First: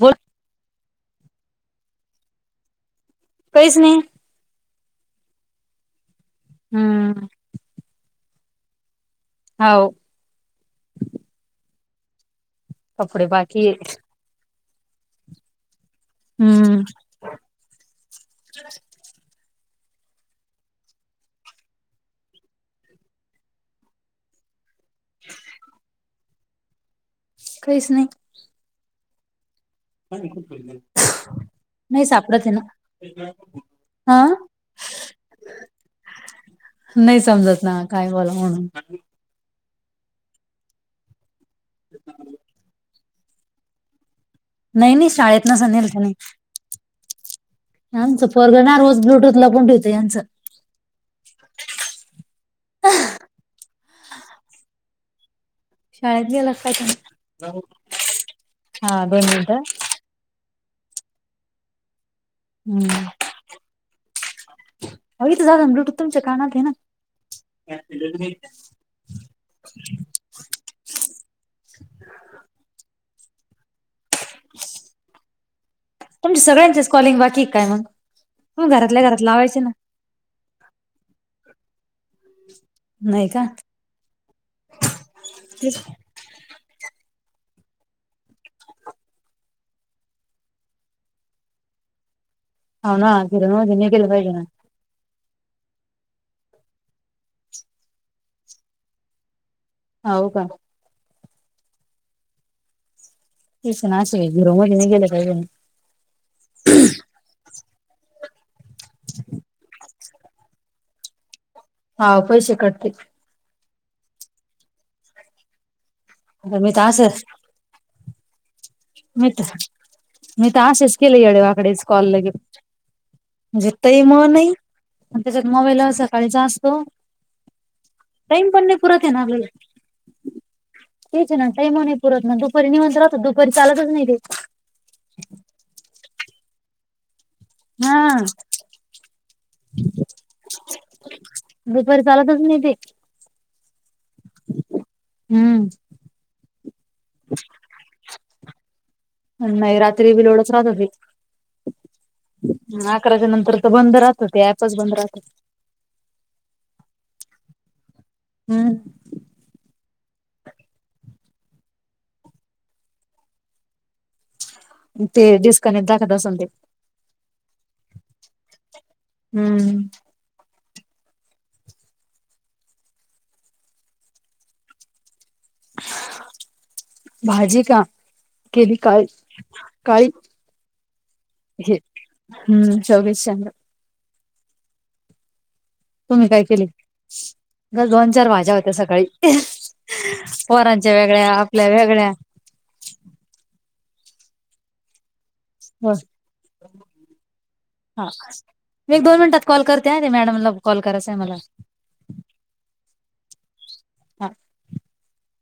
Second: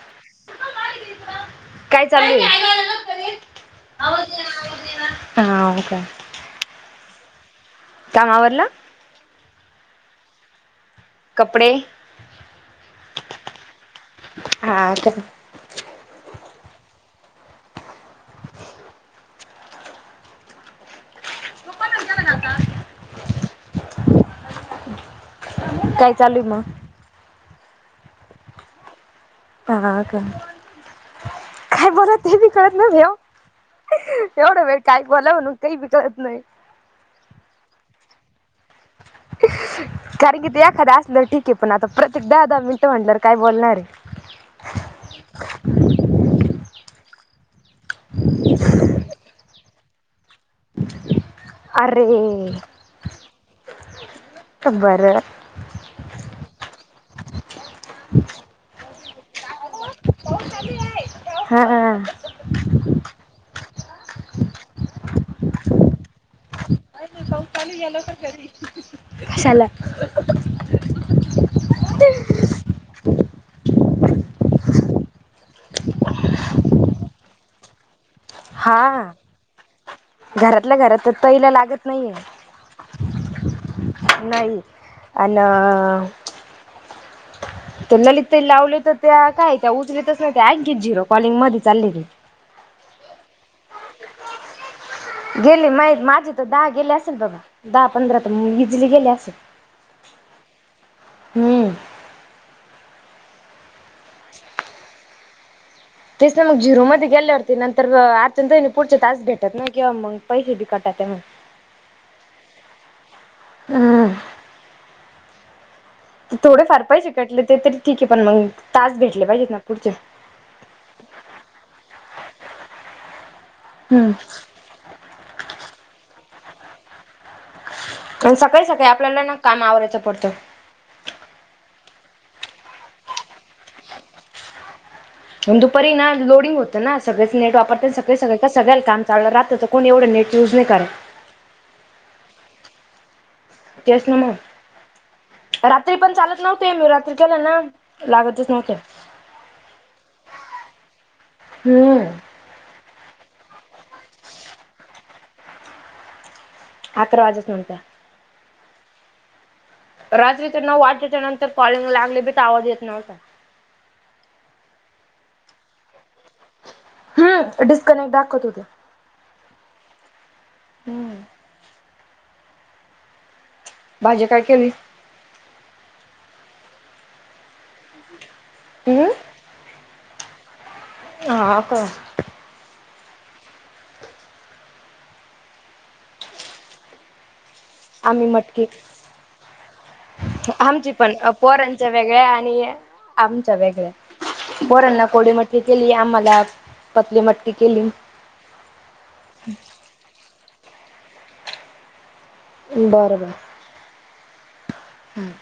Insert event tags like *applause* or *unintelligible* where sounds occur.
बोल.. *unintelligible* काहीच नाही.. *unintelligible* हम्म.. काम आवरलं हाव.. कपडे? कपडे बाकी आहेत. हा करा हम्म.. *unintelligible* *unintelligible* काय चालूय मग? काहीच नाही.. हा का? काय नाही बोला ते सापडत बी आहे ना कळत नाय हा *inaudible* एवढं वेळ काय बोलाव म्हणून काही बी कळत नाही. नाही समजत ना काय बोलाव म्हणून.. कारण की ते एखादं असलं ठीक आहे पण आता प्रत्येक दहा दहा मिनटं म्हंटल्यावर काय बोलणारे.. नाही नाही शाळेत नसेल नेलं त्यानी यांचं पोरग ना रोज ब्लूटूथ लपवून ठेवतंय यांचं अरे! बर.. शाळेत गेलासा काय? हम्.. हा दोन मिनिट हा हा हा... हम्म अ झालं ब्लूटूथ तुमच्या कानात आहे ना. कशाला? तुमच्या सगळ्यांचच कॉलिंग बाकी काय मग? मग हा घरातल्या घरात लावायचे ना घरातल्या घरात तईला लागत नाहीेये.. नाही का नाही अन तर ललित लावले तर त्या काय त्या उचलतच नाही त्या आणखीन झिरो कॉलिंग मध्ये चाललेली.. *unintelligible* गेले मा माझे तर दहा गेले असेल बाबा दहा पंधरा तर इझिली गेले असेल.. हाव का? हम्म. तेच ना असय *unintelligible* तेस ना मग, झिरो मध्ये गेल्यावरती नंतर *unintelligible* पुढचे तास भेटत ना किंवा मग पैसे भी काटाते मग हा पैसे कटतेत. हम्म, थोडे मी फार तर पैसे असं कटले ते तरी ठीक आहे. पण मग टास्क भेटले मी पाहिजेत तर ना पुढचे. मी तर अशेच केले, येडे वाकडेच कॉल लगे. म्हणजे तही हम्म मूळ नाही. त्याच्यात मोबाईल सकाळीचा असतो. आणि टाइम सकाळी पण नाही सकाळी पुरत आहे आपल्याला ना काम आवरायचं पडतं. तेच ना, टाईम हो नई पुरत ना. दुपारी निवांत राहतो, दुपारी चालतच नाही ते. पण दुपारी ना लोडिंग होतं ना सगळेच नेट *unintelligible* हा सग सगळ्याला काम चाललं राहत, रात्रीचं कोण एवढं नेट युज नाही करत. दुपारी चालतच नाही ते. तेस ना मग. हम्म रात्री पण चालत नव्हते. मी रात्री केला ना लागतच नव्हते. नाही रात्री बी लोडच राहतो बाई. हम्म अकराच्या नंतर तर बंद राहत ते, ऍपच बंद राहत. अकरा वाजेपर्यंत हम्म. रात्री तर ना *unintelligible* त्या नंतर कॉलिंग लागले बी, ते आवाज येत नव्हता. ते डिस्कनेक्ट दाखवत असन ते. हा डिस्कनेक्ट दाखत होते. हम्म. हम्म. भाजी काय केली? भाजी का? केली काळी, हम्म काळी हा हे का? हम्म, शेवग्याची शेंगा. तुम्ही काय केलत? दोन, आम्ही चार भाज्या मटकी होत्या सकाळी. आमची पोरांच्या पण वेगळ्या आपल्या पोरांच्या वेगळ्या आणि आमच्या वेगळ्या पोरांना कोरडी मटकी केली, हो आम्हाला पतली मटकी केली. *unintelligible* मी एक, दोन मिनिटात कॉल करते हा, ते मॅडमला कॉल करायचंय मला. बरं बरं. हा हम्म.